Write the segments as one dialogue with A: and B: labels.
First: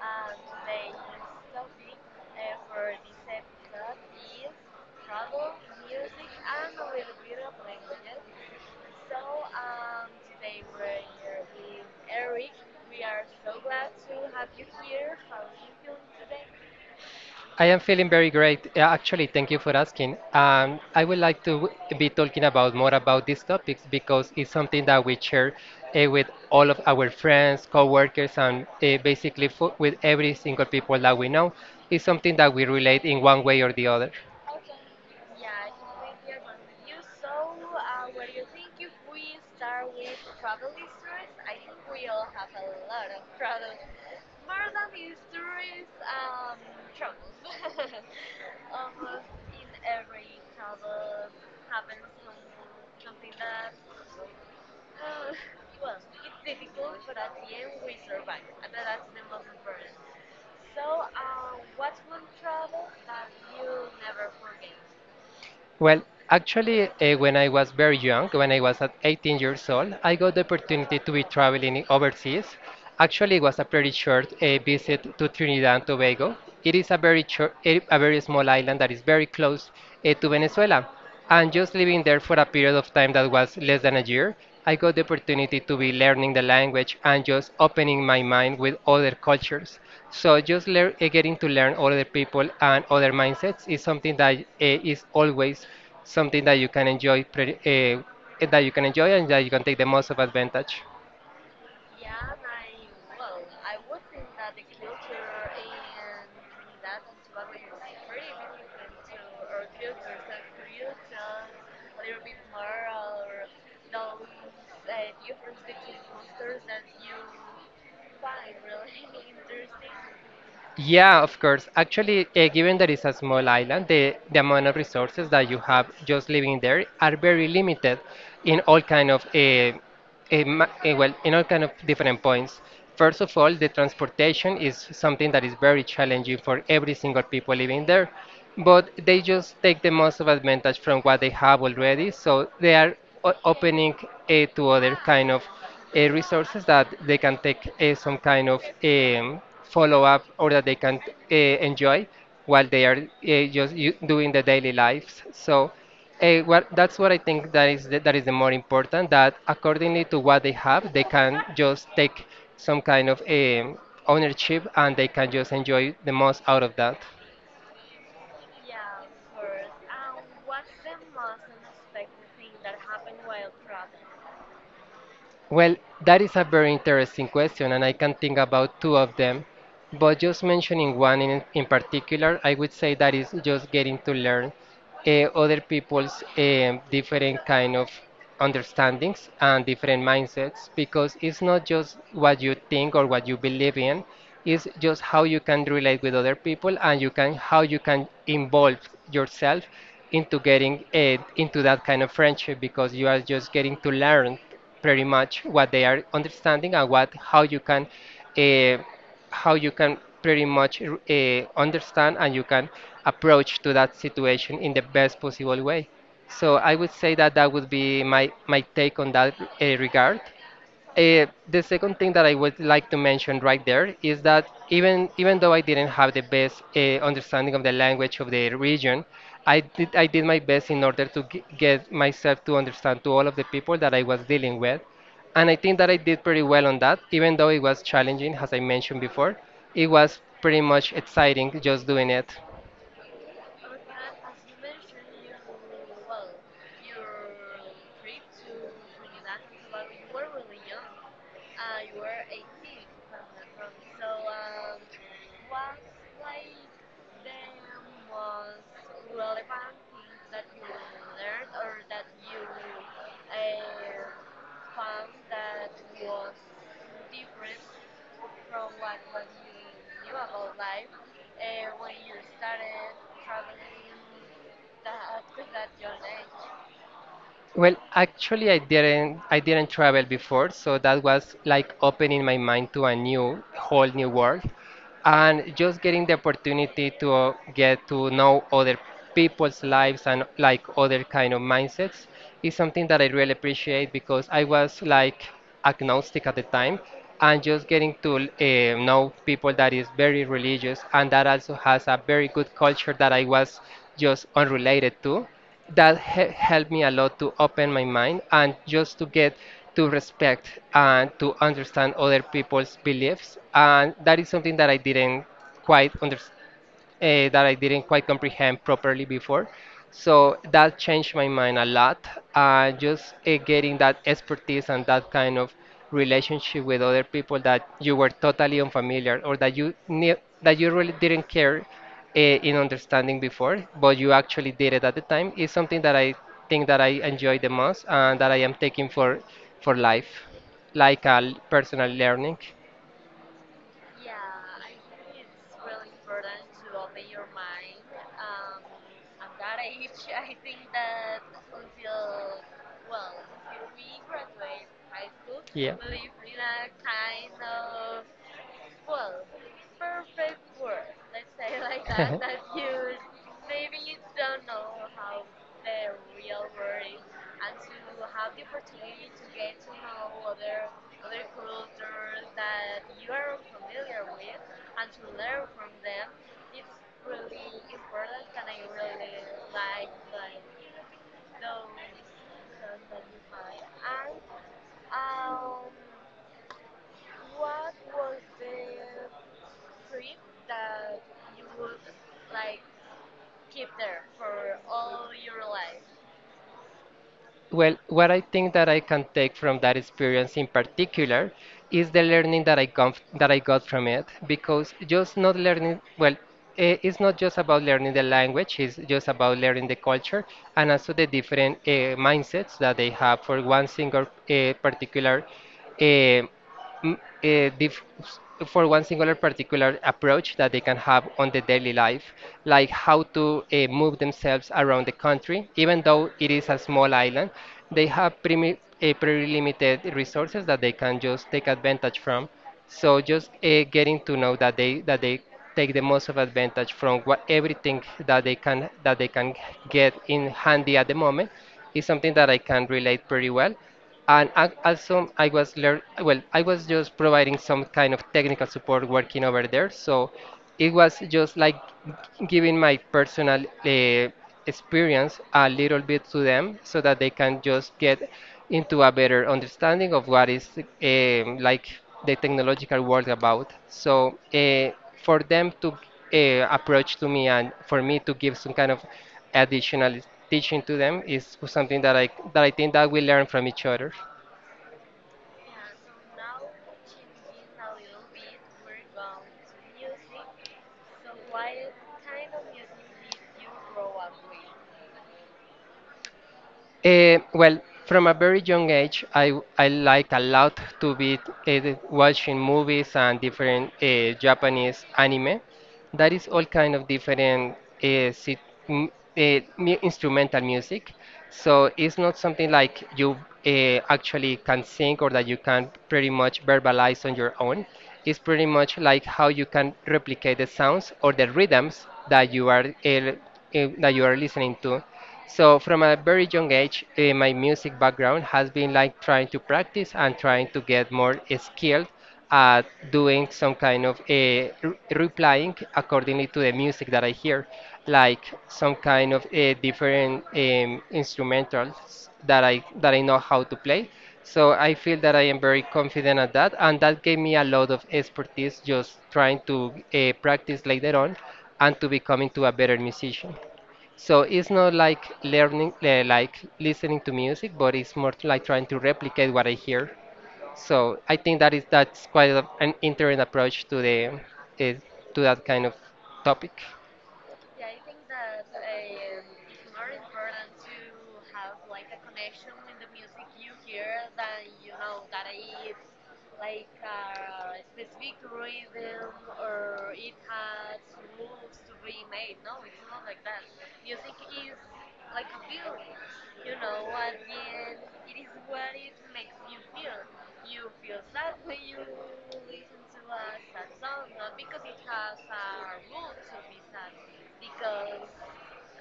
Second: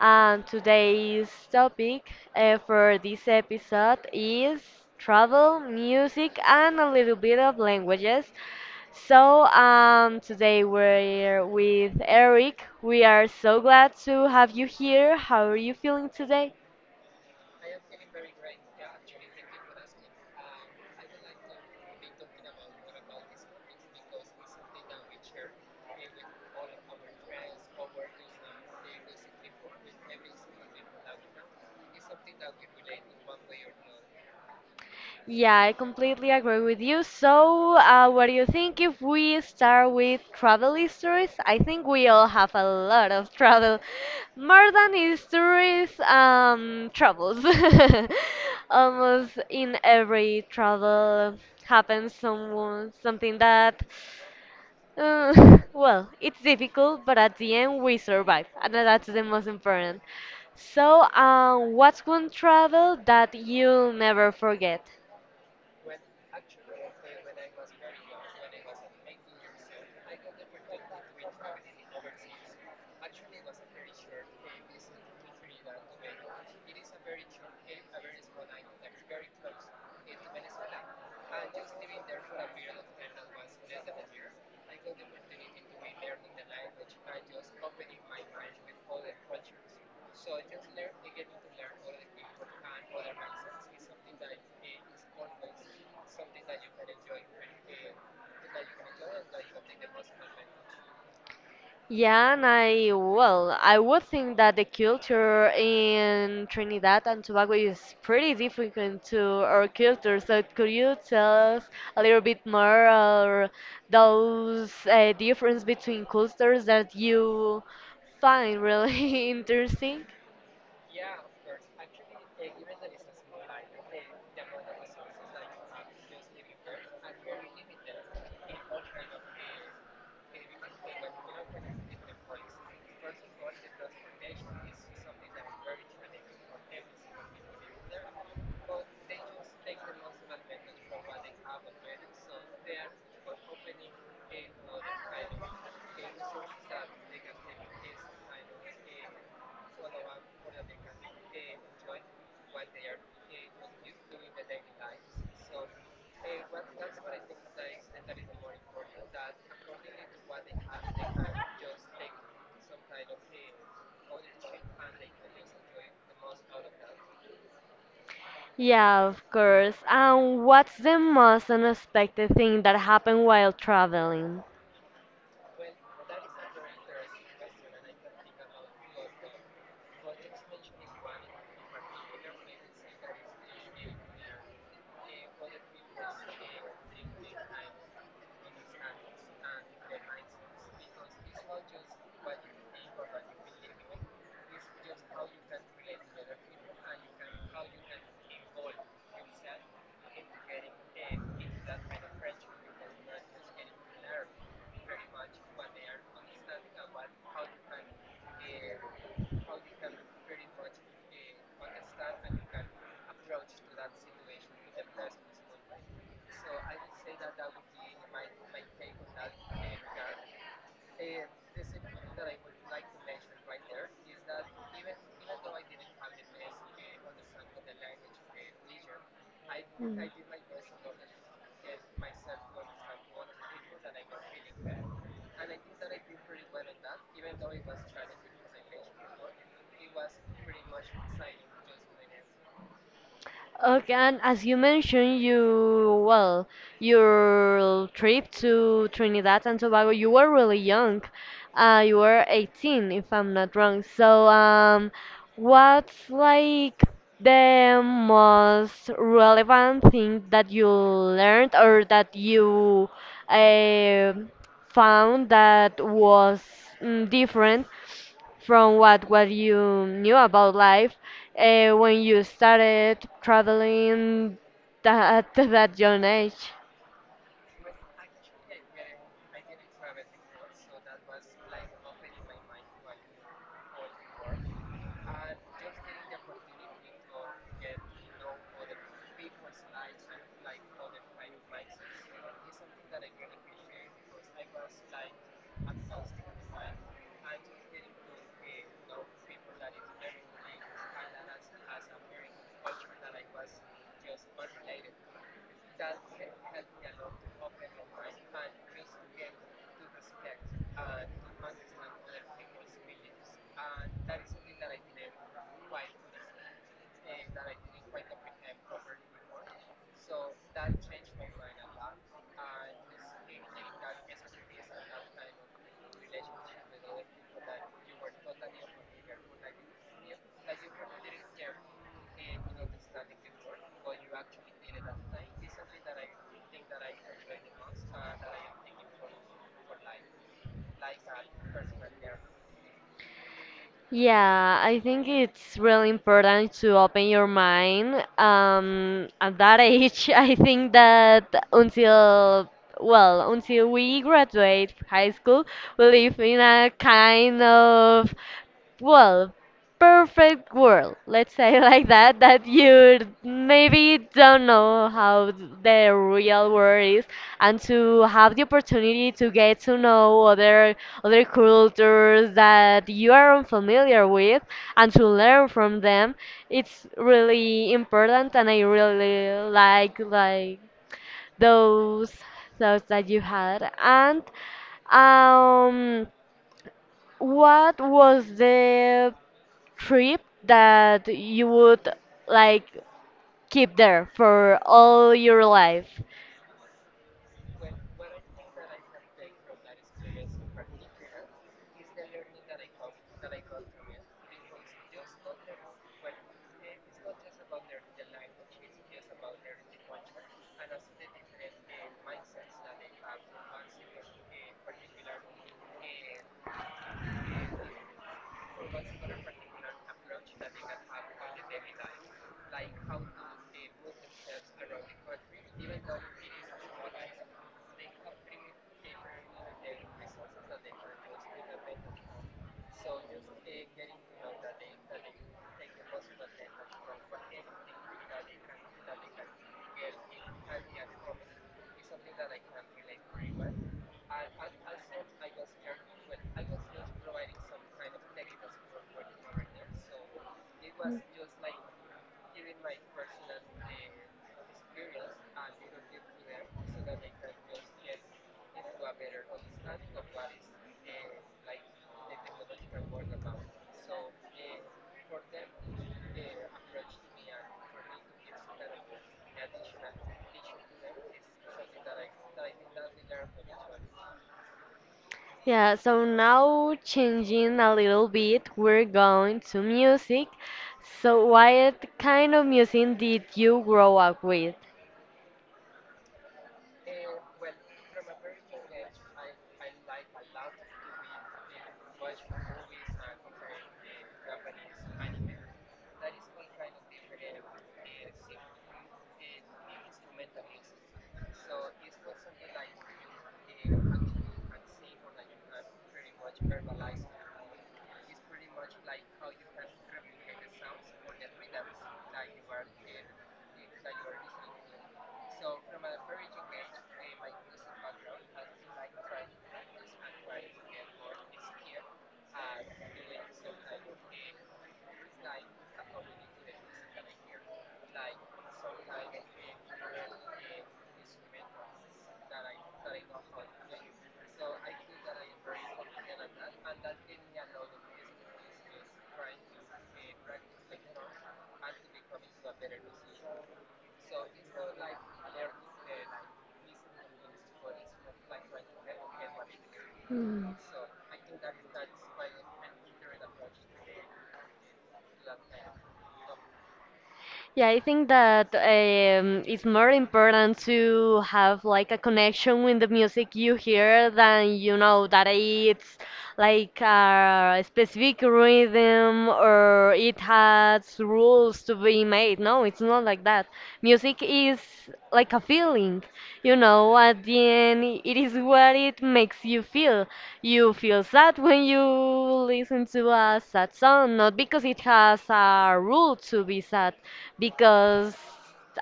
A: And today's topic for this episode is travel, music, and a little bit of languages. Today we're with Eric. We are so glad to have you here. How are you feeling today?
B: I am feeling very great. Actually, thank you for asking. I would like to be talking about more about these topics because it's something that we share with all of our friends, coworkers, and basically fo with every single people that we know. It's something that we relate in one way or the other.
A: Yeah, I completely agree with you. So, what do you think if we start with travel histories? I think we all have a lot of travel, more than histories, travels. Almost in every travel happens something that, well, it's difficult, but at the end we survive, and that's the most important. So, what's one travel that you'll never forget?
B: Well, actually, when I was very young, when I was at 18 years old, I got the opportunity to be traveling overseas. Actually, it was a pretty short visit to Trinidad and Tobago. It is a very short, a very small island that is very close to Venezuela. And just living there for a period of time that was less than a year, I got the opportunity to be learning the language and just opening my mind with other cultures. So just getting to learn other people and other mindsets is something that is always something that you can enjoy, pretty, that you can enjoy and that you can take the most of advantage.
A: Yeah, and I well, I would think that the culture in Trinidad and Tobago is pretty different to our culture. So could you tell us a little bit more or those difference between cultures that you find really interesting?
B: Yeah, of course. Actually, given that it's a small island, the amount of resources that you have just living there are very limited in all kind of well, in all kind of different points. First of all, the transportation is something that is very challenging for every single people living there, but they just take the most of advantage from what they have already. So they are opening to other kind of resources that they can take some kind of. Follow up or that they can enjoy while they are just doing the daily lives. So that's what I think that is that is the more important that accordingly to what they have, they can just take some kind of ownership and they can just enjoy the most out of that.
A: Yeah, of course. And what's the most unexpected thing that happened while traveling?
B: Well, that is a very interesting question, and I can think about two of them. But just mentioning one in particular, I would say that is just getting to learn uh, other people's different kind of understandings and different mindsets, because it's not just what you think or what you believe in, it's just how you can relate with other people and you can how you can involve yourself into getting into that kind of friendship because you are just getting to learn pretty much what they are understanding and what uh, how you can pretty much understand and you can approach to that situation in the best possible way. So I would say that that would be my take on that regard. The second thing that I would like to mention right there is that even though I didn't have the best understanding of the language of the region,
A: Mm.
B: I did my best in order to get myself to understand to all of the people that I was dealing with, and I think that I did pretty well on that. Even though it was challenging, as I mentioned before, it was pretty much exciting just doing it.
A: Okay, and as you mentioned, your trip to Trinidad and Tobago, you were really young. You were 18, if I'm not wrong. So, what's like the most relevant thing that you learned or that you, uh, found that was mm, different from what you knew about life when you started traveling that, at that young age?
B: Well, actually, I didn't travel before, so that was like opening my mind to a new whole new world and just getting the opportunity to get to know other people's lives and like other kind of mindsets is something that I really appreciate because I was like agnostic at the time and just getting to know people that is very religious and that also has a very good culture that I was just unrelated to that helped me a lot to open my mind and just to get to respect and to understand other people's beliefs and that is something that I didn't quite understand that I didn't quite comprehend properly before. So that changed my mind a lot. Just Getting that expertise and that kind of relationship with other people that you were totally unfamiliar or that you knew that you really didn't care in understanding before, but you actually did it at the time is something that I think that I enjoy the most and that I am taking for life, like a personal learning.
A: Yeah, I think it's really important to open your mind. At that age, I think that until we graduate high school, we live in a kind of, well, perfect world, let's say like that, that you maybe don't know how the real world is, and to have the opportunity to get to know other cultures that you are unfamiliar with, and to learn from them, it's really important, and I really like those thoughts that you had, and um, what was the trip that you would like keep there for all your life.
B: Well, what I think that I can take from that experience in particular is the learning that I got from it because just not learning it's not just about learning the language, it's just about learning the culture and also the different mindsets that they have for one single particular uh, mm, eh, dif- for one singular particular approach that they can have on the daily life, like how to move themselves around the country, even though it is a small island, they have pretty limited resources that they can just take advantage from. So just getting to know that they take the most of advantage from what everything that they can get in handy at the moment is something that I can relate pretty well and also I was learn well I was just providing some kind of technical support working over there so it was just like giving my personal experience a little bit to them so that they can just get into a better understanding of what is like the technological world about. So for them to approach to me and for me to give some kind of additional teaching to them is something that I think that we learn from each other.
A: Yeah, so now changing a little bit, we're going to music. So, what kind of music did you grow up with?
B: Well, from a very young age, I liked a lot to be watching movies and different Japanese anime. That is all kind of different uh, sit, m- instrumental music. So it's not something like you actually can sing or that you can pretty much verbalize on your own. It's pretty much like how you can replicate the sounds or the rhythms that you are listening to. So from a very young age, my music background has been like trying to practice and trying to get more skilled at doing some kind of a replying accordingly to the music that I hear, like some kind of a different instrumentals that I know how to play. So I feel that I am very confident at that, and that gave me a lot of expertise just trying to practice later on and to become into a better musician. So it's not like learning, like listening to music, but it's more like trying to replicate what I hear.
A: Hmm.
B: So I think that is that's quite an interesting approach to the uh, to that kind of topic.
A: Yeah, I think that it's more important to have like a connection with the music you hear than you know that it's like a specific rhythm or it has rules to be made. No, it's not like that. Music is like a feeling, you know, at the end, it is what it makes you feel. You feel sad when you listen to a sad song, not because it has a rule to be sad, because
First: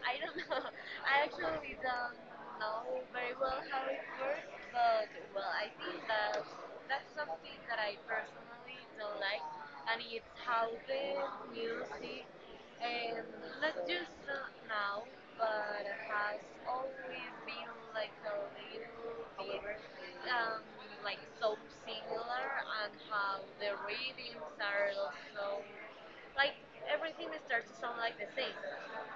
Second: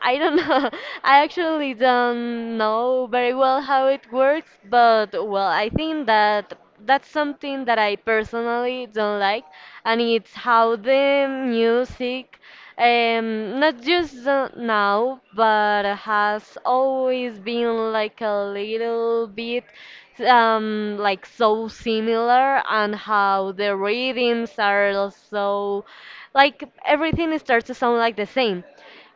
A: I don't know. I actually don't know very well how it works, but well, I think that that's something that I personally don't like, and it's how the music, not just now, but has always been like a little bit like so similar and how the rhythms are so like everything starts to sound like the same,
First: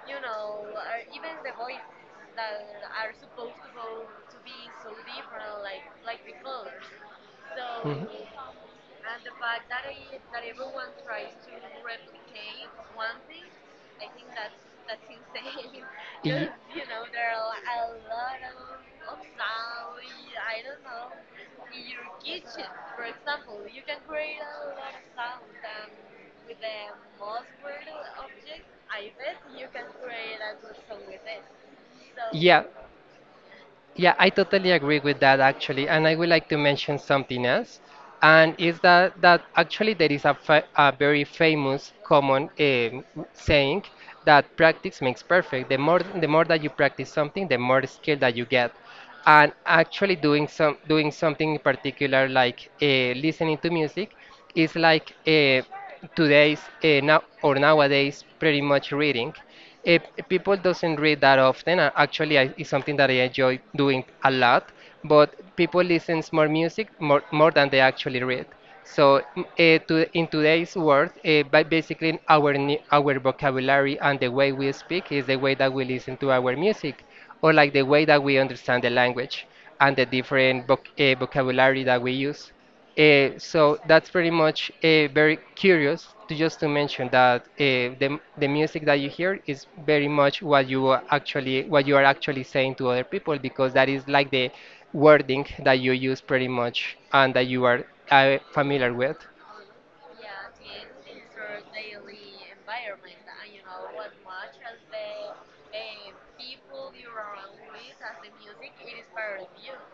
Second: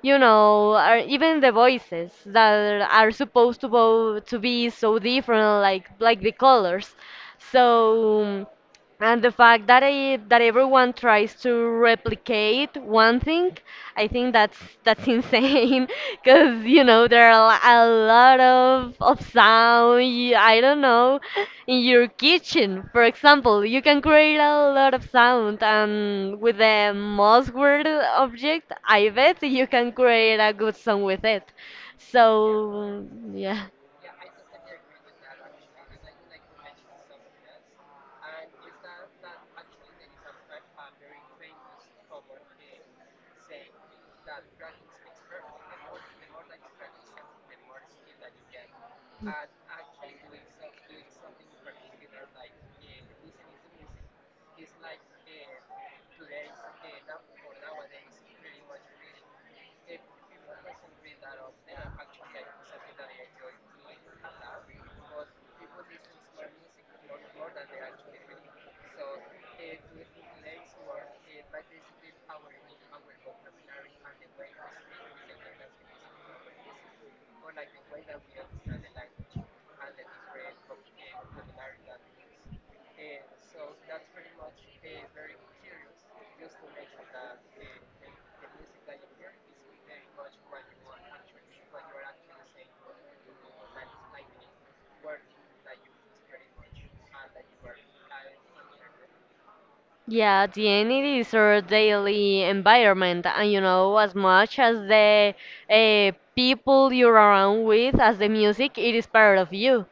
A: you know, or even the voices that are supposed to, to be so different, like the colors.
B: Mhm.
A: So and the fact that everyone tries to replicate one thing, I think that's insane
B: Ye-
A: because you know there are a lot of sound. I don't know, in your kitchen, for example, you can create a lot of sound, and with a Moss word object, I bet you can create a good song with it.
B: Yeah,
A: So yeah.
B: Yeah, I totally agree with that actually, and I would like to mention something else, and is that actually there is a, fa a very famous common saying that practice makes perfect. The more that you practice something, the more skill that you get, and actually doing something in particular like listening to music, it's like today's now or nowadays pretty much reading. Uh, People doesn't read that often. Actually, it's something that I enjoy doing a lot. But people listens more music more than they actually read. So in today's world, by basically our our vocabulary and the way we speak is the way that we listen to our music, or like the way that we understand the language and the different vocabulary that we use. So that's pretty much very curious to just to mention that the music that you hear is very much what you are actually saying to other people because that is like the wording that you use pretty much and that you are familiar with.
A: Yeah, the end it is our daily environment, and you know, as much as the people you're around with, as the music, it is part of you.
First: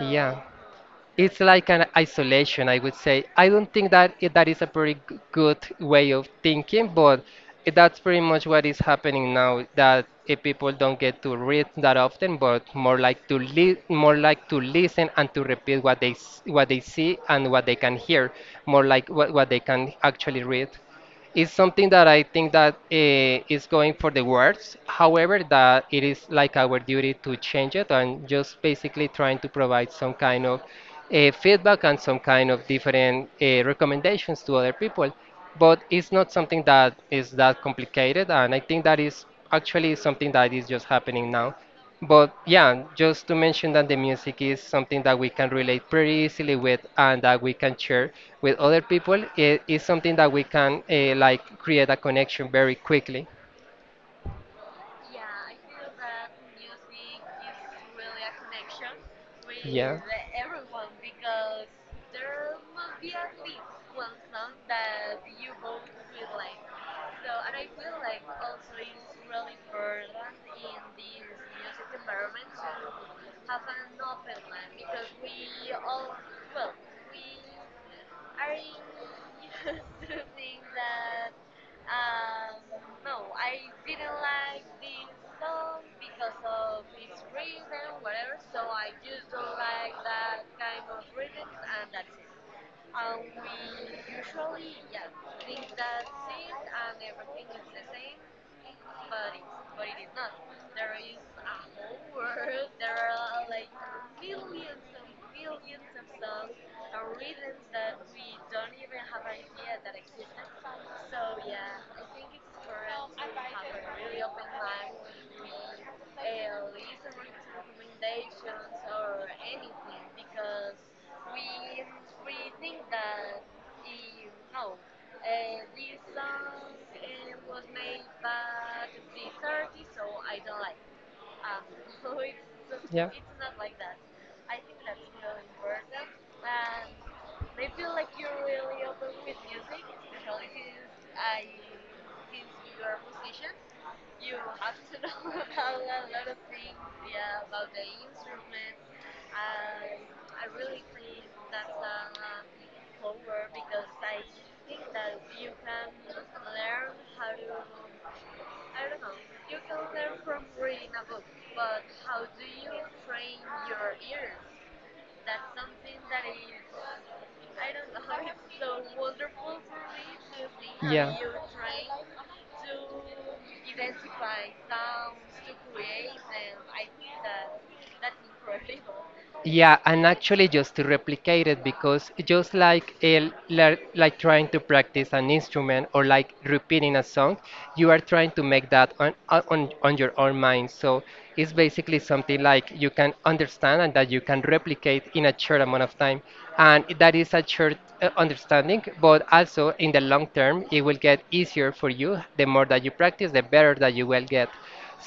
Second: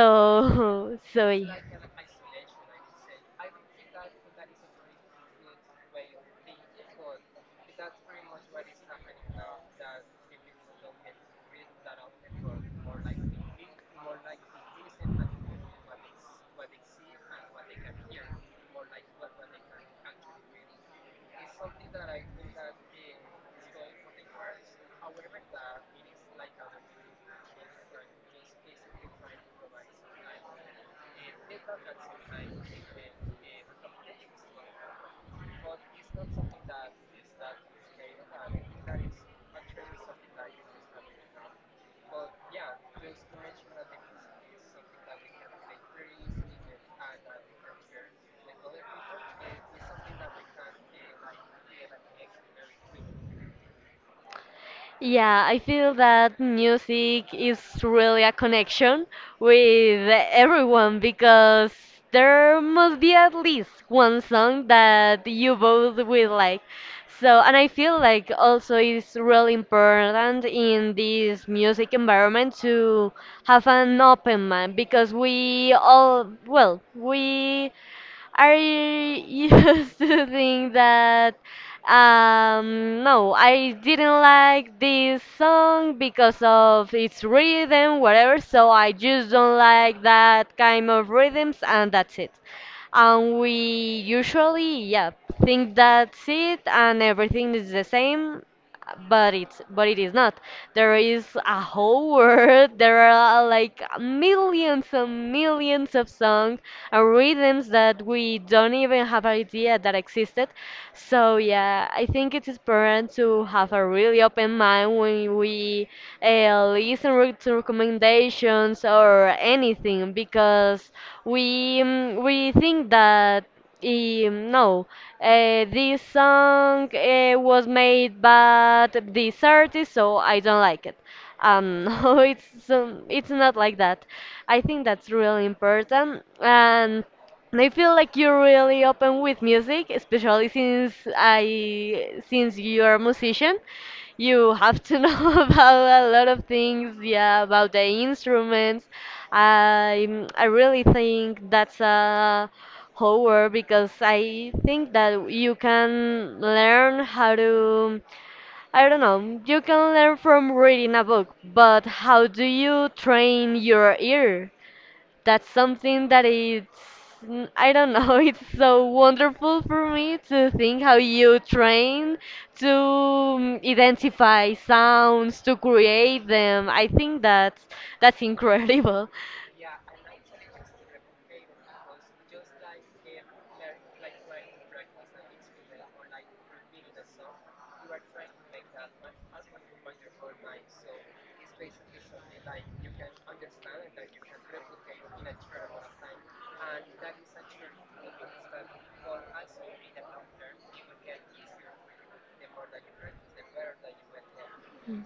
B: Yeah.
A: so
B: It's like an isolation, I would say. I don't think that that is a pretty good way of thinking, but that's pretty much what is happening now. That if people don't get to read that often, but more like to more like to listen and to repeat what they what they see and what they can hear, more like what they can actually read. It's something that I think that is going for the worst. However, that it is like our duty to change it and
A: y-
B: just basically trying to provide some kind of feedback and some kind of different recommendations to other people. But it's not something that is that complicated, and I think that is actually something that is just happening now. But yeah, just to mention that the music is something that we can relate pretty easily with and that we can share with other people. It is something that we can like create a connection very quickly.
A: yeah, I feel that music is really a connection
B: Yeah.
A: with everyone because there must be at least one song that you both will like. So, and I feel like also it's really important in this music environment to have an open mind because we all, well, we I used to think that no, I didn't like this song because of its rhythm, whatever. So I just don't like that kind of rhythms, and that's it. And we usually, yeah, think that's it, and everything is the same, but it's but it is not. There is a whole world. There are like millions and millions of songs, rhythms that we don't even have an idea that existed. So yeah, I think it's important to have a really open mind when we to recommendations or anything because we think that no, this song was made by this artist, so I don't like it. No,
B: Yeah.
A: it's not like that. I think that's really important, and I feel like you're really open with music, especially since you're a musician. You have to know about a lot of things, yeah, about the instruments. I really think that's a horror because I think that you can learn how to, I don't know, you can learn from reading a book, but how do you train your ear? That's something that it's, I don't know, it's so wonderful for me to think how you train to mm, identify sounds, to create them. I think that's incredible.
B: Yeah, and actually just to replicate it because just like like trying to practice an instrument or like repeating a song, you are trying to make that on your own mind. So it's basically something like you can understand and that you can replicate in a short amount of time. And that is a short understanding, but also in the long term, it will get easier for you. The more that you practice, the better that you will get.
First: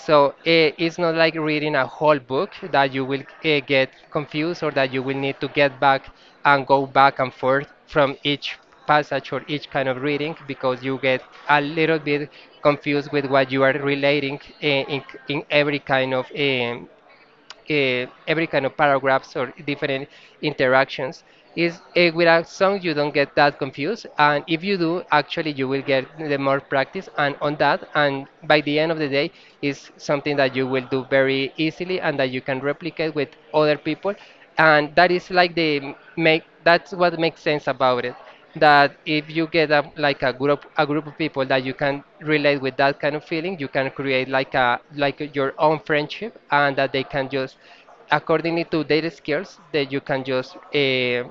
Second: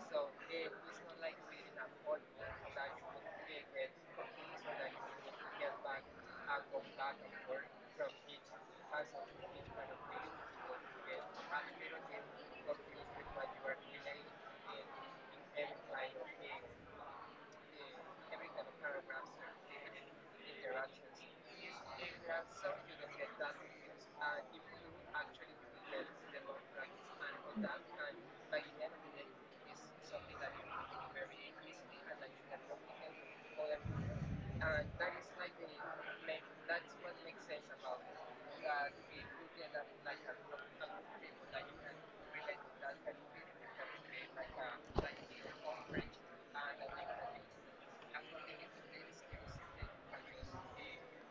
B: So it's not like reading a whole book that you will get confused or that you will need to get back and go back and forth from each passage or each kind of reading because you get a little bit confused with what you are relating in every kind of paragraphs or different interactions is with a song you don't get that confused, and if you do actually you will get the more practice and on that, and by the end of the day is something that you will do very easily and that you can replicate with other people, and that is like the make that's what makes sense about it, that if you get like a group of people that you can relate with that kind of feeling you can create like a like your own friendship, and that they can just accordingly to their skills that you can just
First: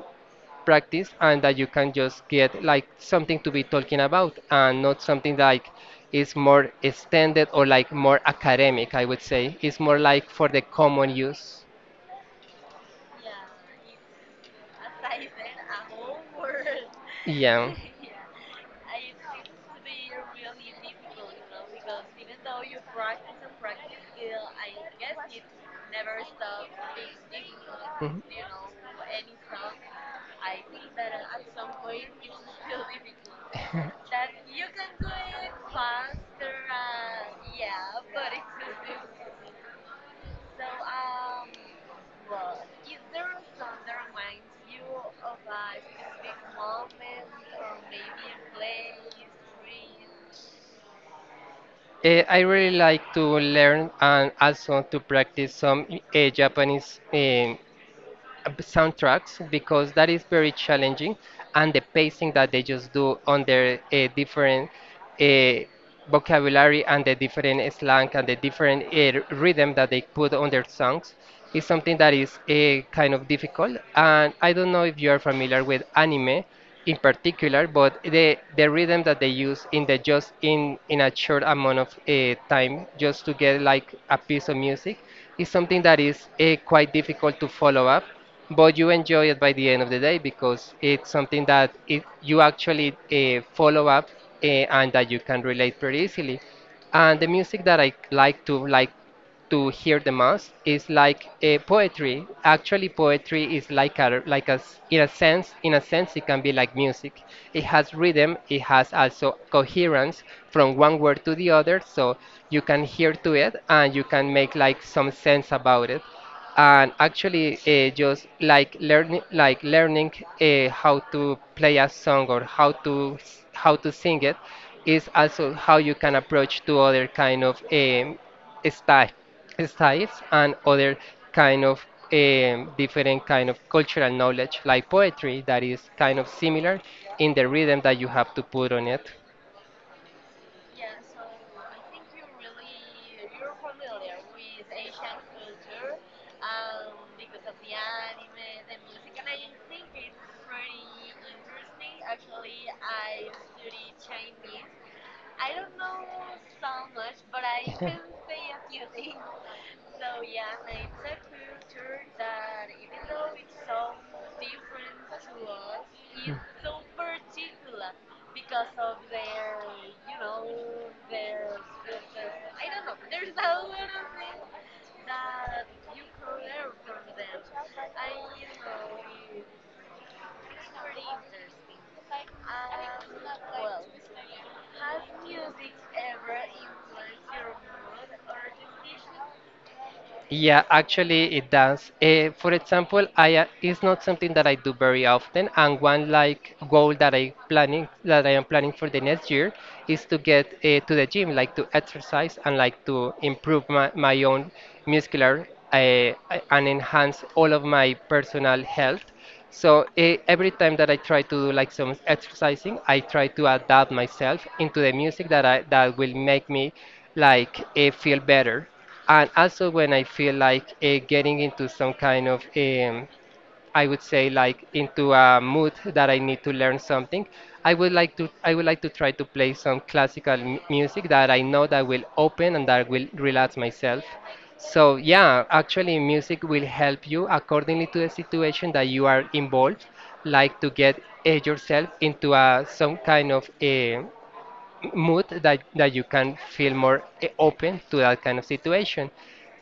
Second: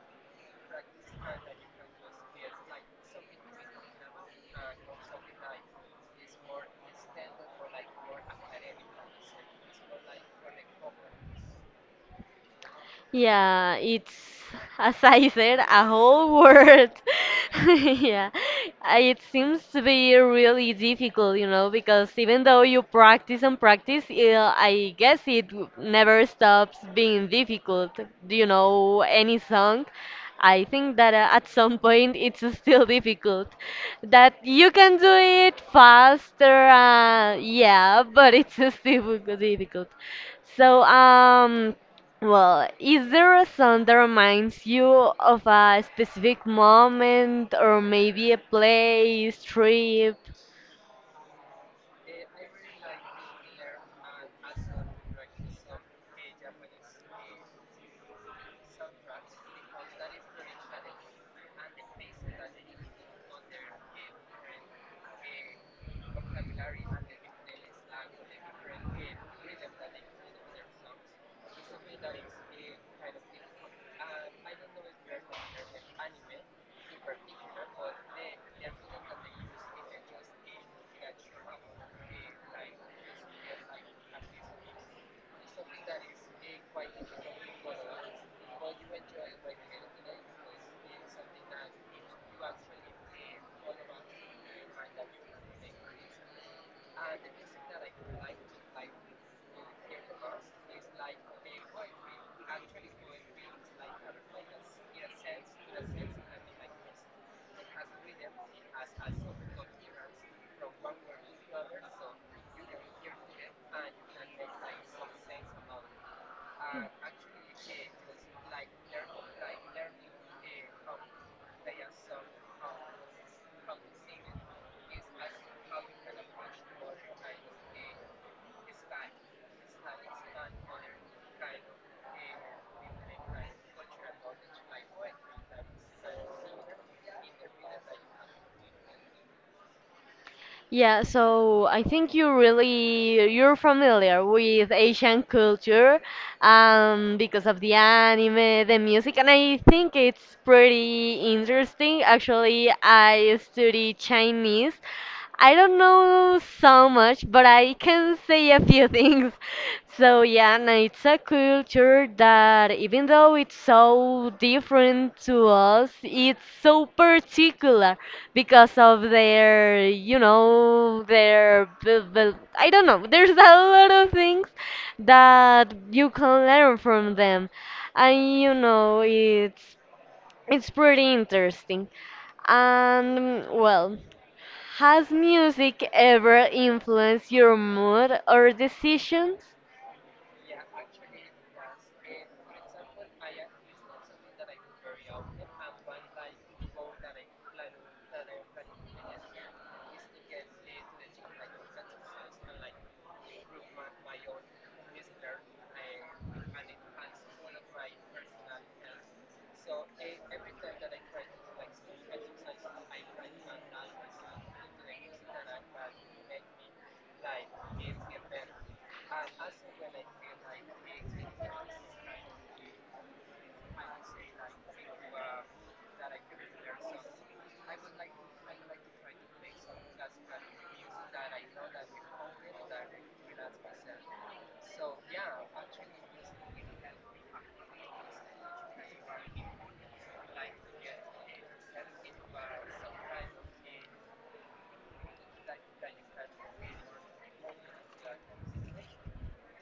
B: practice and that you can just get like something to be talking about and not something like is more extended or like more academic. I would say it's more like for the common use.
A: Yeah, it's, as I said, a whole world. Yeah, uh, it seems to be really difficult, you know, because even though you practice and practice, I guess it never stops being difficult. Do you know any song? I think that at some point it's still difficult. That you can do it faster, yeah, but it's still difficult. So, well, is there a song that reminds you of a specific moment or maybe a place, trip?
B: I really like to learn and also to practice some Japanese soundtracks because that is very challenging, and the pacing that they just do on their different uh, vocabulary and the different slang and the different rhythm that they put on their songs is something that is kind of difficult. And I don't know if you are familiar with anime in particular, but the rhythm that they use in the just in a short amount of time just to get like a piece of music is something that is quite difficult to follow up, but you enjoy it by the end of the day because it's something that you actually follow up and that you can relate pretty easily. And the music that I like to to hear the most is like poetry. Actually, poetry is like in a sense it can be like music. It has rhythm. It has also coherence from one word to the other, so you can hear to it and you can make like some sense about it, and actually just like learning how to play a song or how to sing it is also how you can approach to other kind of style styles and other kind of different kind of cultural knowledge like poetry that is kind of similar in the rhythm that you have to put on it.
A: Yeah, so I think you really you're familiar with Asian culture, because of the anime, the music, and I think it's pretty interesting. Actually, I study Chinese. I don't know so much, but I can say a few things. So so yeah, and it's a culture that even though it's so different to us, it's so particular because of their, you know, I don't know, there's a lot of things that you can learn from them. And you know, it's pretty interesting. And well, has music ever influenced your mood or decisions?
B: Yeah, actually it does. For example, I it's not something that I do very often, and one like goal that I planning that I am planning for the next year is to get to the gym, like to exercise and like to improve my own muscular uh, and enhance all of my personal health. So every time that I try to do like some exercising, I try to adapt myself into the music that will make me like feel better, and also when I feel like getting into some kind of, I would say like into a mood that I need to learn something, I would like to try to play some classical music that I know that will open and that will relax myself. So yeah, actually music will help you accordingly to the situation that you are involved, like to get yourself into a some kind of mood that you can feel more open to that kind of situation.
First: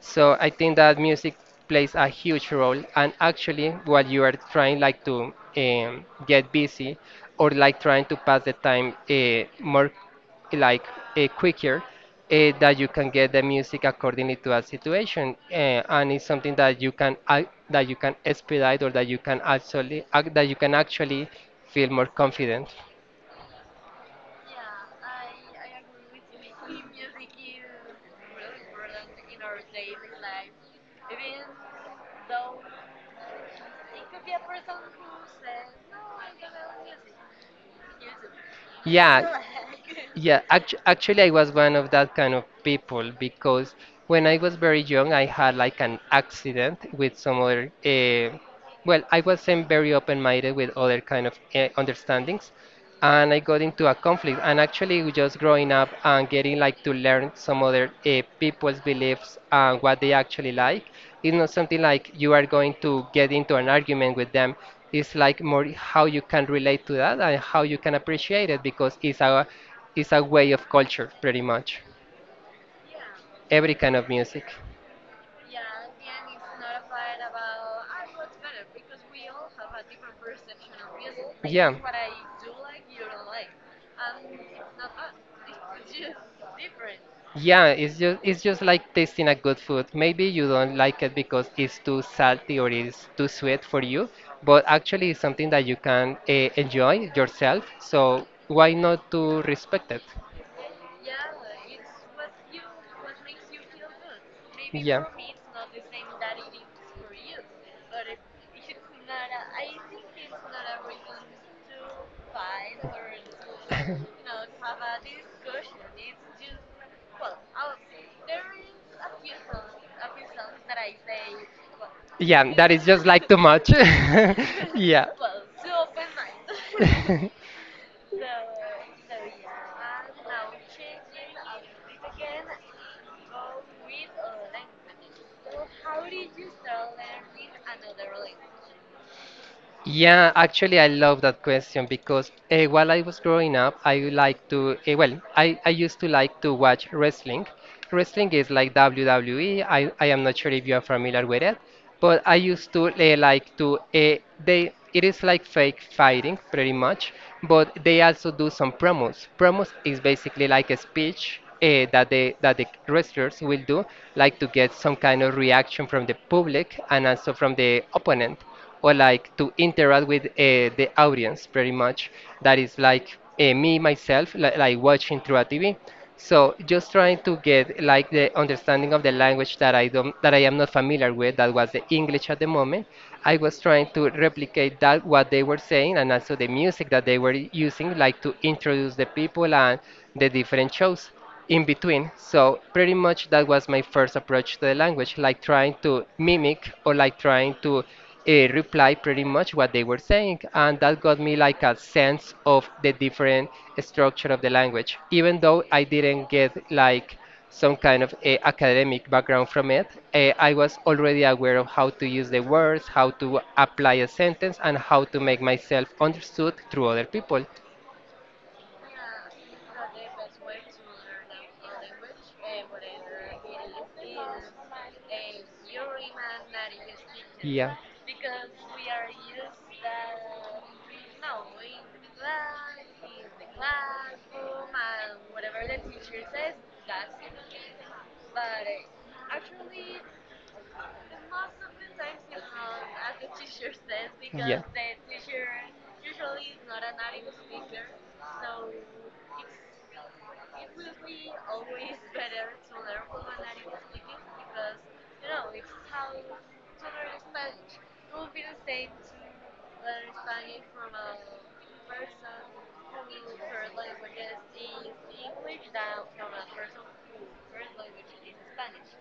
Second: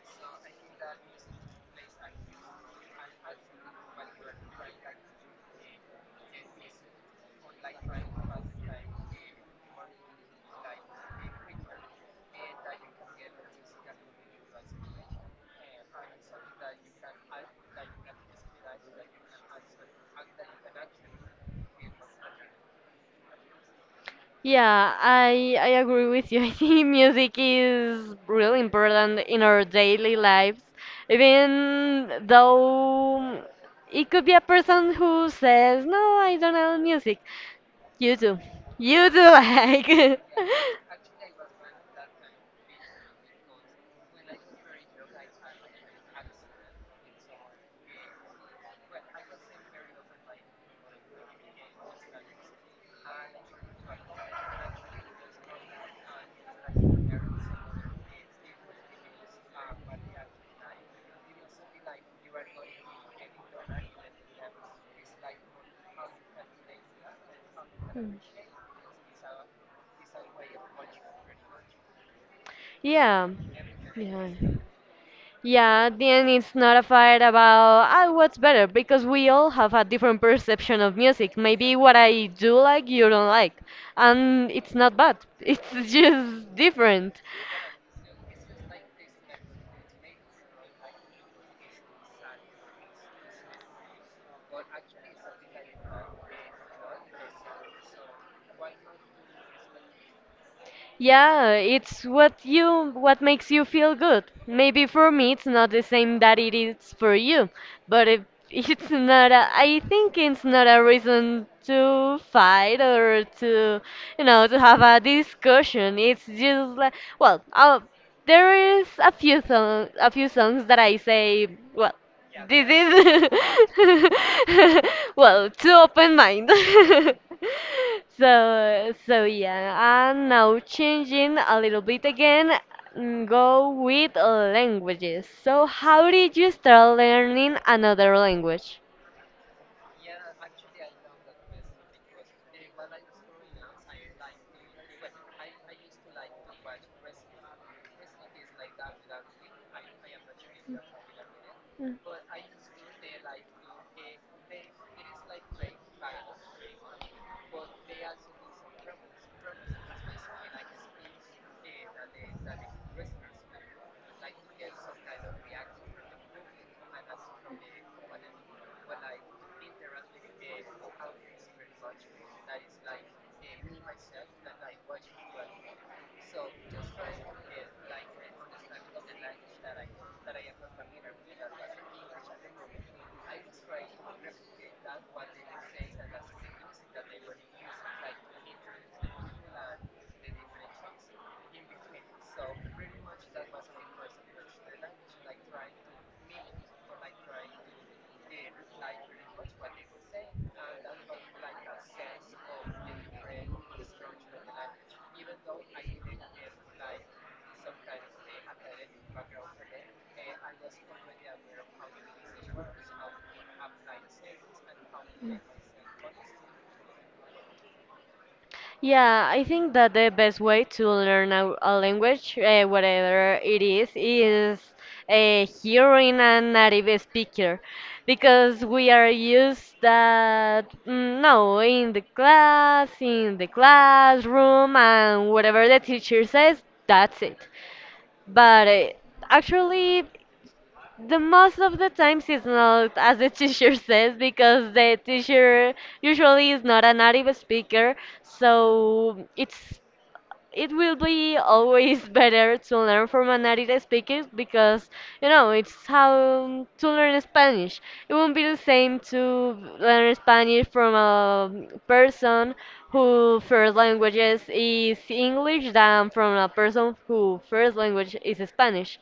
B: So I think that music plays a huge role. And actually, while you are trying like to get busy or like trying to pass the time more like quicker, that you can get the music accordingly to that situation, and it's something that that you can expedite or that you can actually that you can actually feel more confident.
A: Yeah, I agree with you. I think music is really important in our daily lives, even though it could be a person who says, "No, I don't know music." You do, you do
B: Yeah,
A: like.
B: Yeah, actually, I was one of that kind of people because when I was very young, I had like an accident with some other. Well, I wasn't very open-minded with other kind of understandings, and I got into a conflict. And actually, we just growing up and getting like to learn some other people's beliefs and what they actually like. It's not something like you are going to get into an argument with them. It's like more how you can relate to that and how you can
A: Hmm.
B: appreciate it because it's a way of culture, pretty much.
A: Yeah.
B: Every kind of
A: Yeah.
B: music.
A: Yeah, then it's not a fight about, oh, what's better because we all have a different perception of music.
B: Yeah,
A: Maybe what I do like you don't like, and it's not bad. It's just different.
B: yeah. It's just like tasting a good food. Maybe you don't like it because it's too salty or it's too sweet for you, but actually it's something that you can enjoy yourself. So why not to respect it?
A: Yeah, it's what you what makes you feel good. Maybe
B: Yeah.
A: for me it's not the same that it is for you, but if it's not a, I think it's not a reason to fight or to, you know, to have a discussion. It's just like, well, there is a few songs that I say, well,
B: Yeah,
A: this
B: that is just
A: is
B: like too much. Yeah.
A: well, too open mind. So so yeah, and now changing a little bit again, mm, go with languages. So how did you start learning another language?
B: Yeah, actually, I love that question because while I was growing up, I used to like to watch wrestling. Wrestling is like WWE. I am not sure if you are familiar with it, but I used to it is like fake fighting pretty much, but they also do some promos. Promos is basically like a speech that the wrestlers will do, like to get some kind of reaction from the public and also from the opponent or like to interact with the audience pretty much. That is like me myself like watching through a TV, so just trying to get like the understanding of the language that I don't that I am not familiar with, that was the english at the moment. I was trying to replicate that what they were saying, and also the music that they were using like to introduce the people and the different shows in between. So pretty much that was my first approach to the language, like trying to mimic or like trying to reply pretty much what they were saying, and that got me like a sense of the different structure of the language. Even though I didn't get like some kind of academic background from it, I was already aware of how to use the words, how to apply a sentence, and how to make myself understood through other people.
A: Yeah, I think that the best way to learn a language, whatever it is hearing a native speaker, because we are used that mm, no in the class, in the classroom, and whatever the teacher says, that's it. But actually, the most of the times it's not as the teacher says because the teacher usually is not a native speaker, so it's it will be always better to learn from a native speaker because you know it's how to learn Spanish. It won't be the same to learn Spanish from a person who first languages is English than from a person who first language is Spanish.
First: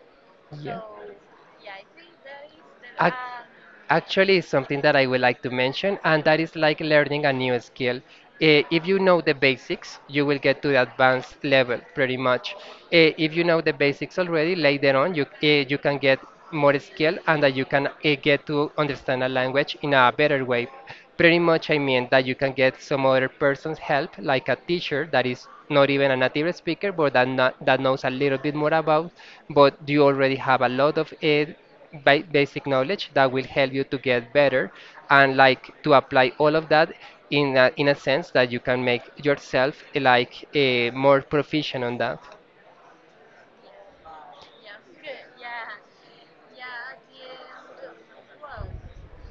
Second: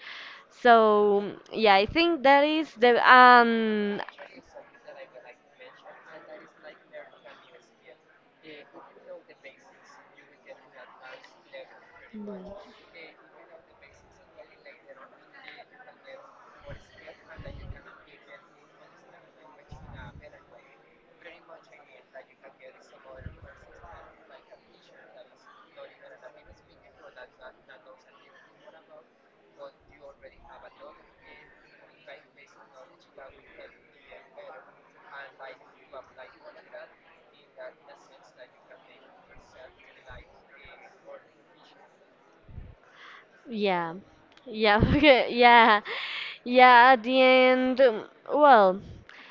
A: So yeah, I think that is the um.
B: Actually, it's something that I would like to mention, and that is like learning a new skill. If you know the basics, you will get to the advanced level pretty much. If you know the basics already, later on you can get more skill and that you can get to understand a language in a better way. Pretty much, I mean that you can get some other person's help, like a teacher that is not even a native speaker, but that not, that knows a little bit more about, but you already have a lot of basic knowledge that will help you to get better and like to apply all of that in in a sense that you can make yourself like a more proficient on that.
A: Yeah. Yeah. Okay. Yeah. Yeah. At the end, well.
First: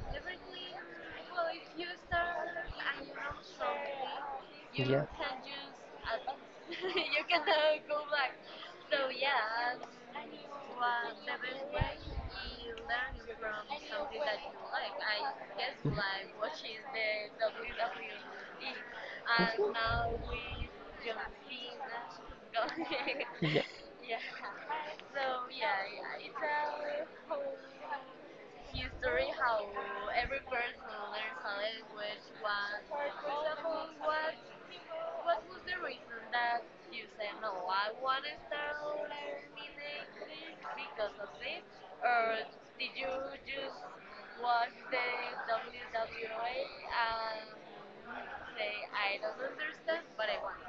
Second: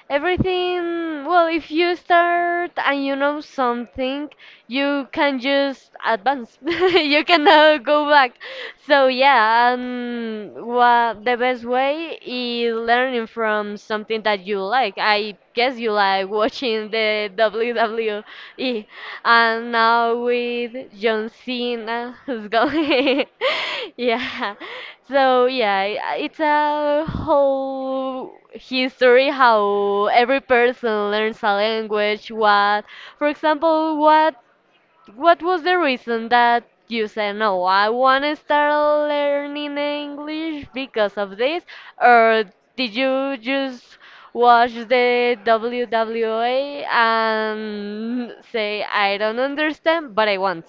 A: Everything, well, if you start and you know something,
B: Yeah.
A: you can just advance. You cannot go back. So yeah, what the best way is learning from something that you like. I guess you like watching the WWE, and now with John Cena who's going.
B: Yeah.
A: Yeah. So yeah, it's a whole history how every person learns a language. What, for example, what was the reason that you said no? I want to start learning English because of this, or did you just watch the WWA and say I don't understand, but I want?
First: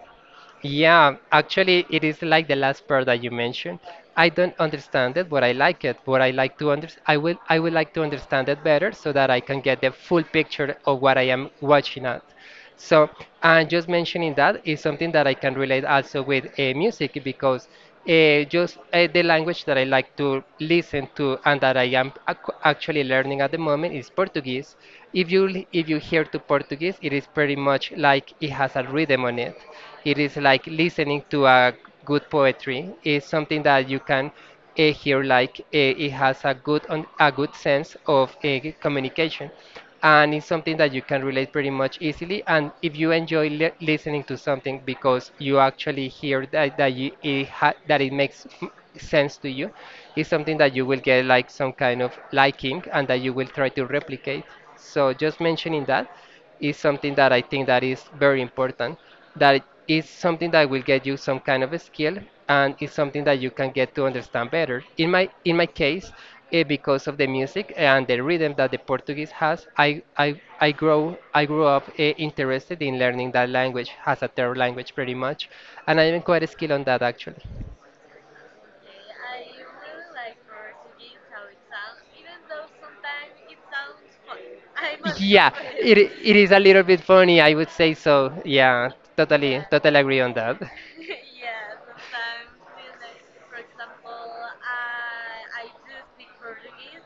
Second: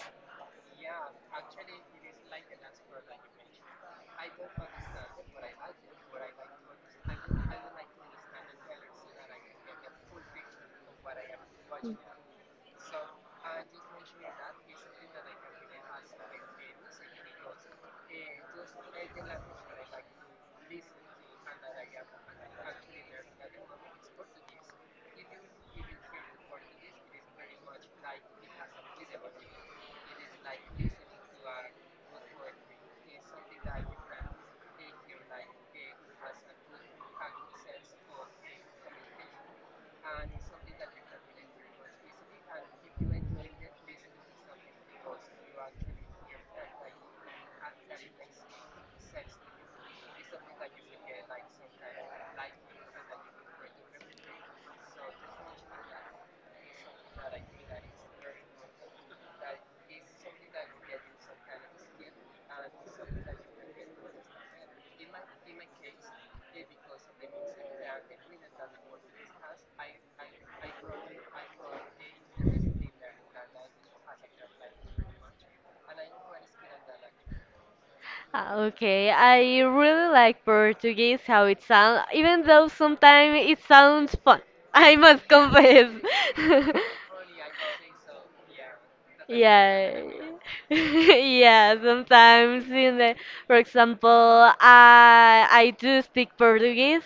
B: Yeah, actually, it is like the last part that you mentioned. I don't understand it, but I like it. But I would like to understand it better so that I can get the full picture of what I am watching at. So, and just mentioning that is something that I can relate also with music because just the language that I like to listen to and that actually learning at the moment is Portuguese. If if you hear to Portuguese, it is pretty much like it has a rhythm on it. It is like listening to a good poetry. It's something that you can here like it has a a good sense of communication, and it's something that you can relate pretty much easily. And if you enjoy listening to something because you actually hear that it sense to you, it's something that you will get like some kind of liking and that you will try to replicate. So just mentioning that is something that I think that is very important. That is something that will get you some kind of a skill, and it's something that you can get to understand better. In my case, because of the music and the rhythm that the Portuguese has, I grew up interested in learning that language as a third language, pretty much, and I'm quite skilled on that actually.
A: Okay, I really like Portuguese, how it sounds, even though sometimes it sounds fun. I must
B: Yeah,
A: confess.
B: it is a little bit funny, I would say so. Yeah, totally, totally
A: Yeah.
B: agree on that.
A: Yeah, sometimes in the, for example, I do speak Portuguese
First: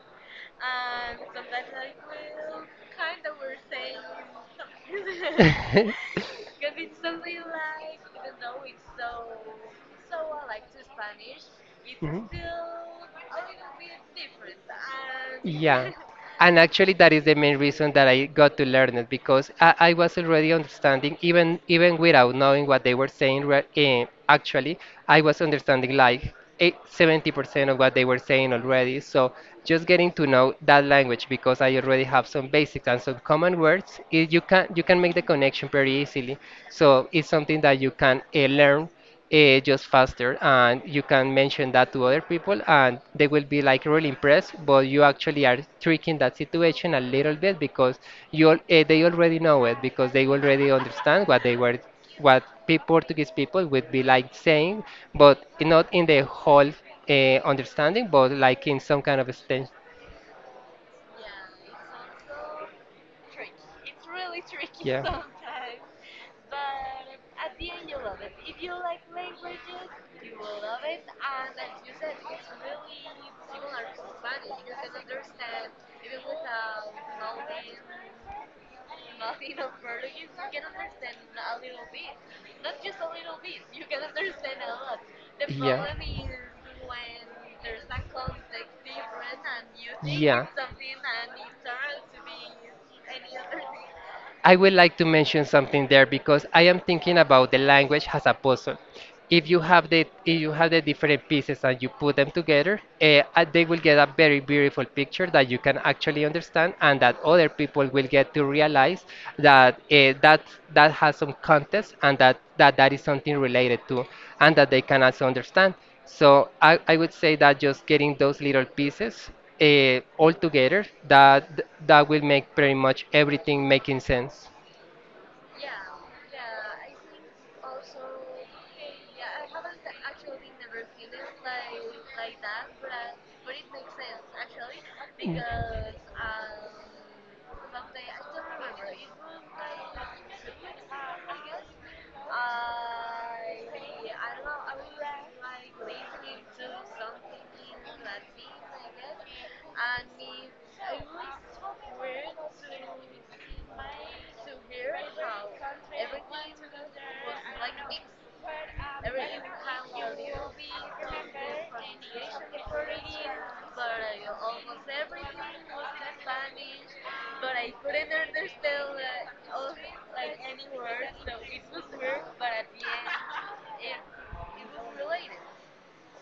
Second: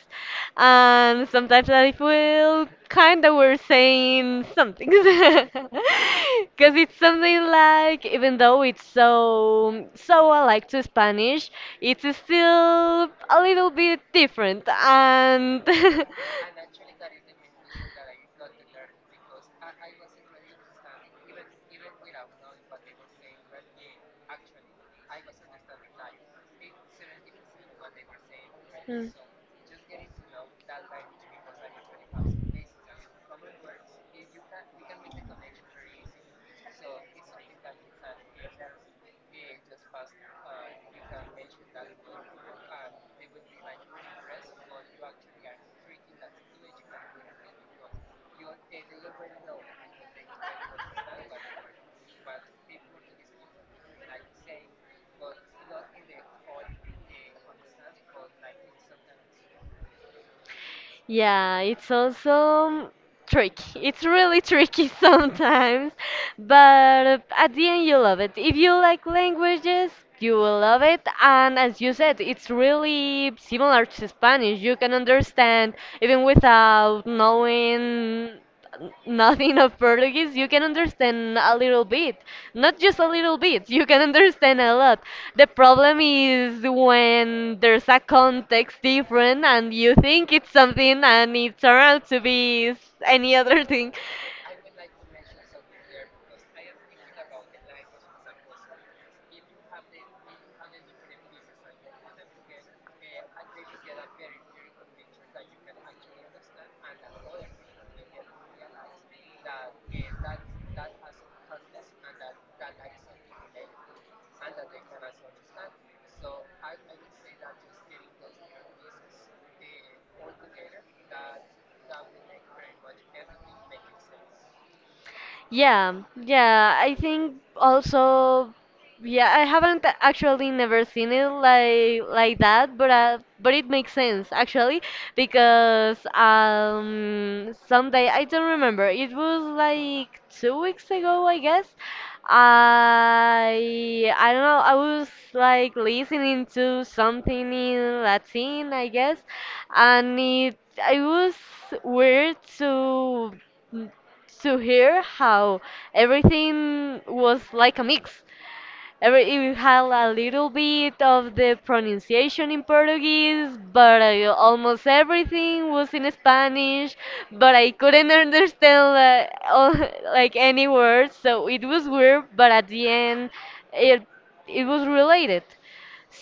A: and sometimes I feel kind of we're saying something. Because it's something like even though it's so so alike to Spanish, it's
B: Mhm.
A: still a little bit different. And
B: Yeah, and actually that is the main reason that I got to learn it because I was already understanding even without knowing what they were saying. Actually, I was understanding like eight, 70% of what they were saying already. So just getting to know that language, because I already have some basics and some common words, it, you can make the connection very easily. So it's something that
A: hmm.
B: you can learn just faster, and you can mention that to other people and they will be like really impressed, but you actually are tricking that situation a little bit because you they already know it because they already understand what they were what Portuguese people would be like saying, but not in the whole uh, understanding, but like in some kind of extent.
A: Yeah, it's also tricky. It's really tricky
B: Yeah.
A: sometimes, but at the end you love it. If you like languages, you will love it. And as you said, it's really similar to Spanish. You can understand even without knowing nothing of Portuguese, you can understand a little bit. Not just a little bit, you can understand a lot. The
B: Yeah.
A: problem is when there's a context different and you think
B: Yeah.
A: it's something and it's around to be any other thing.
B: I would like to mention something there because I am thinking about the language as a puzzle. If you have the different pieces and you put them together, they will get a very beautiful picture that you can actually understand, and that other people will get to realize that that has some context, and that is something related to, and that they can also understand. So I would say that just getting those little pieces all together, that that will make pretty much everything making sense.
A: Yeah, yeah, I think also yeah, I haven't actually never seen it like that, but it makes sense actually because someday I don't remember. It was like 2 weeks ago, I guess. I don't know. I was like listening to something in Latin, I guess, and it was weird to hear how everything was like a mix. Every, it had a little bit of the pronunciation in Portuguese, but I, almost everything was in Spanish. But I couldn't understand like, all, like any words, so it was weird. But at the end, it it was related.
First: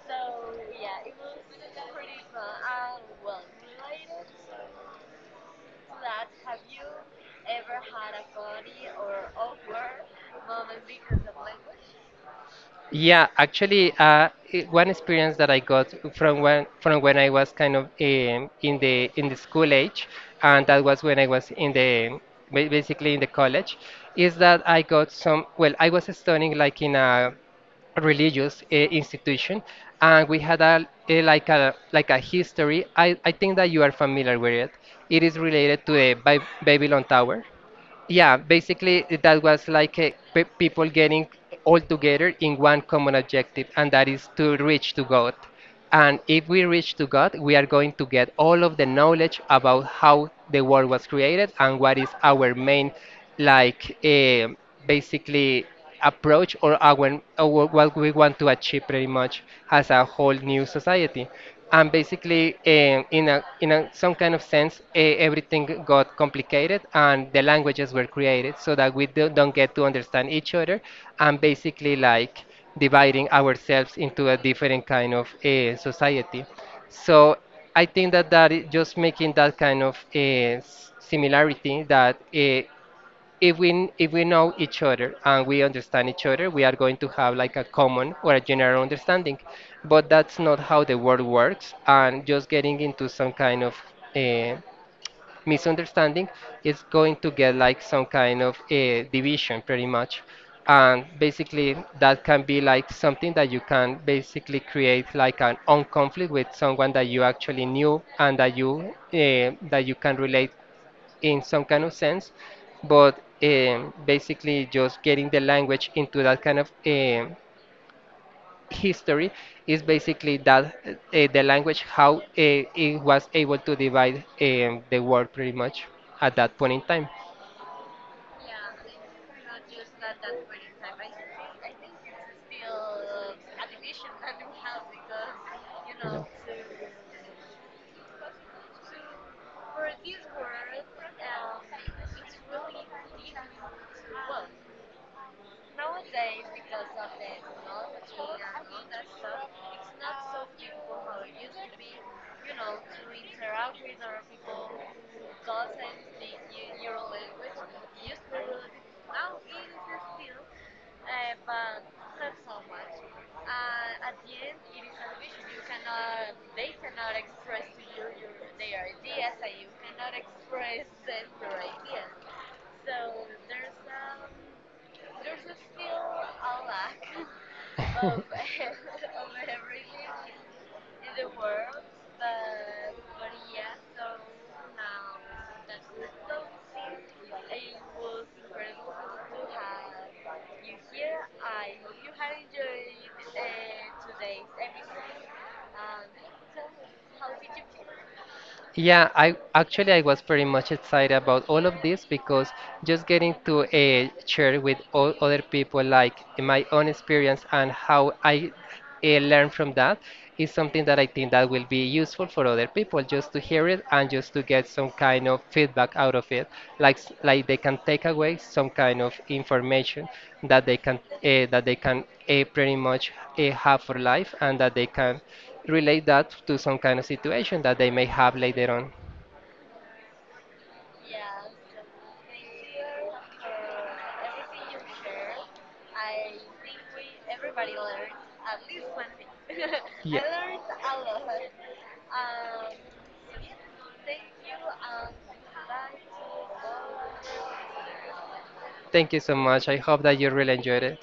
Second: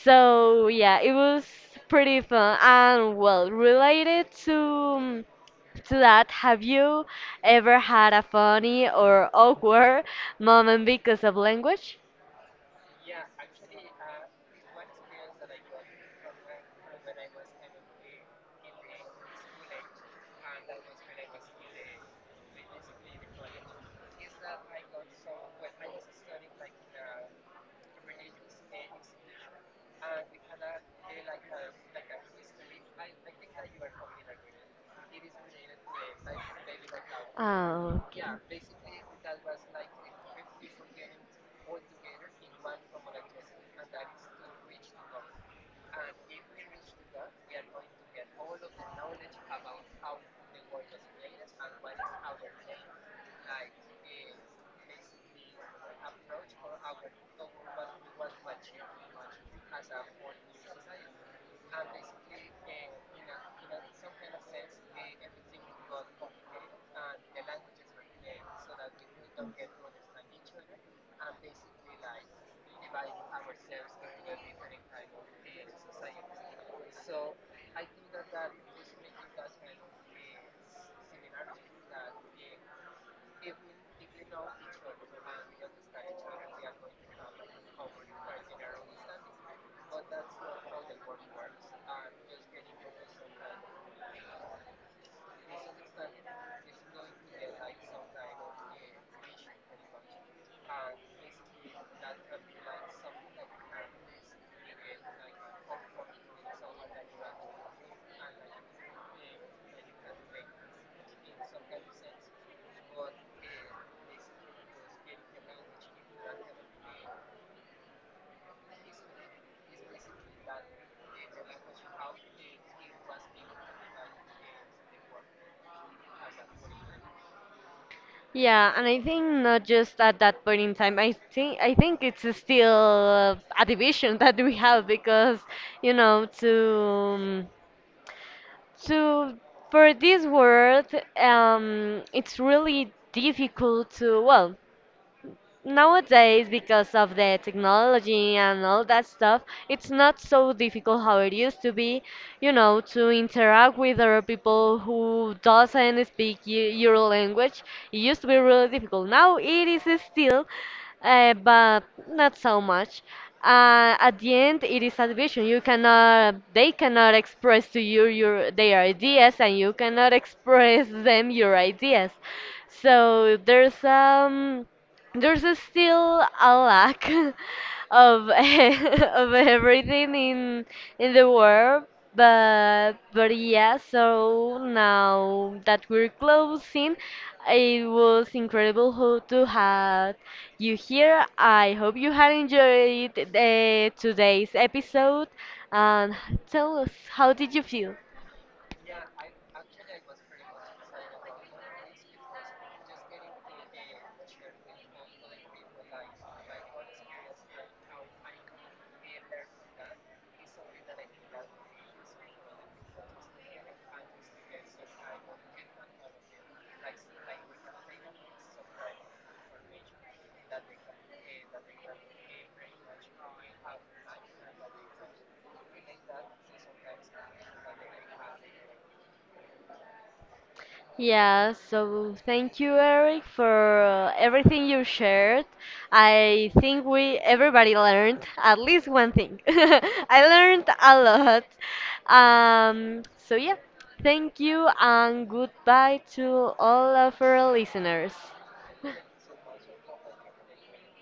A: So yeah, it was pretty fun. And well, related to mm, to that, have you ever had a funny or awkward moment because of language?
B: Yeah, actually, one experience that I got from when I was kind of in the school age, and that was when I was in the basically in the college, is that I got some. Well, I was studying like in a religious institution, and we had a like a like a history. I think that you are familiar with it. It is related to the Babylon Tower.
A: Oh,
B: Yeah,
A: okay.
B: basically that was like pe people getting all together in one common objective, and that is to reach to God. And if we reach to God, we are going to get all of the knowledge about how the world was created and what is our main like. Basically approach or our what we want to achieve, pretty much as a whole new society. And basically in a some kind of sense, everything got complicated and the languages were created so that don't get to understand each other, and basically like dividing ourselves into a different kind of society. So I think that that is just making that kind of similarity that if we know each other and we understand each other, we are going to have like a common or a general understanding. But that's not how the world works, and just getting into some kind of uh, misunderstanding is going to get like some kind of division, pretty much. And basically, that can be like something that you can basically create like an on conflict with someone that you actually knew and that you can relate in some kind of sense, but basically just getting the language into that kind of history is basically that the language how it was able to divide the world pretty much at that point in time.
A: Yeah, and I think not just at that point in time. I think it's still a division that we have because you know to to for this world, it's really difficult to, well, nowadays because of the technology and all that stuff it's not so difficult how it used to be, you know, to interact with other people who doesn't speak your language. It used to be really difficult, now it is still, but not so much. At the end it is a division. You cannot, they cannot express to you your their ideas and you cannot express them your ideas, so there's a still a lack of of everything in the world. But yeah, so now that we're closing, it was incredible to have you here. I hope you had enjoyed today's episode, and tell us how did you feel.
B: Yeah, I actually I was pretty much excited about all of this because just getting to share with all other people like my own experience and how I learn from that is something that I think that will be useful for other people just to hear it and just to get some kind of feedback out of it, like like they can take away some kind of information that they can pretty much have for life, and that they can relate that to some kind of situation that they may have later on.
A: Yeah, so thank you, Eric, for everything you shared. I think we everybody learned at least one thing. I
B: Yeah.
A: learned a lot. So yeah, thank you and goodbye to all of our listeners.
B: Thank you so much. I hope that you really enjoyed it.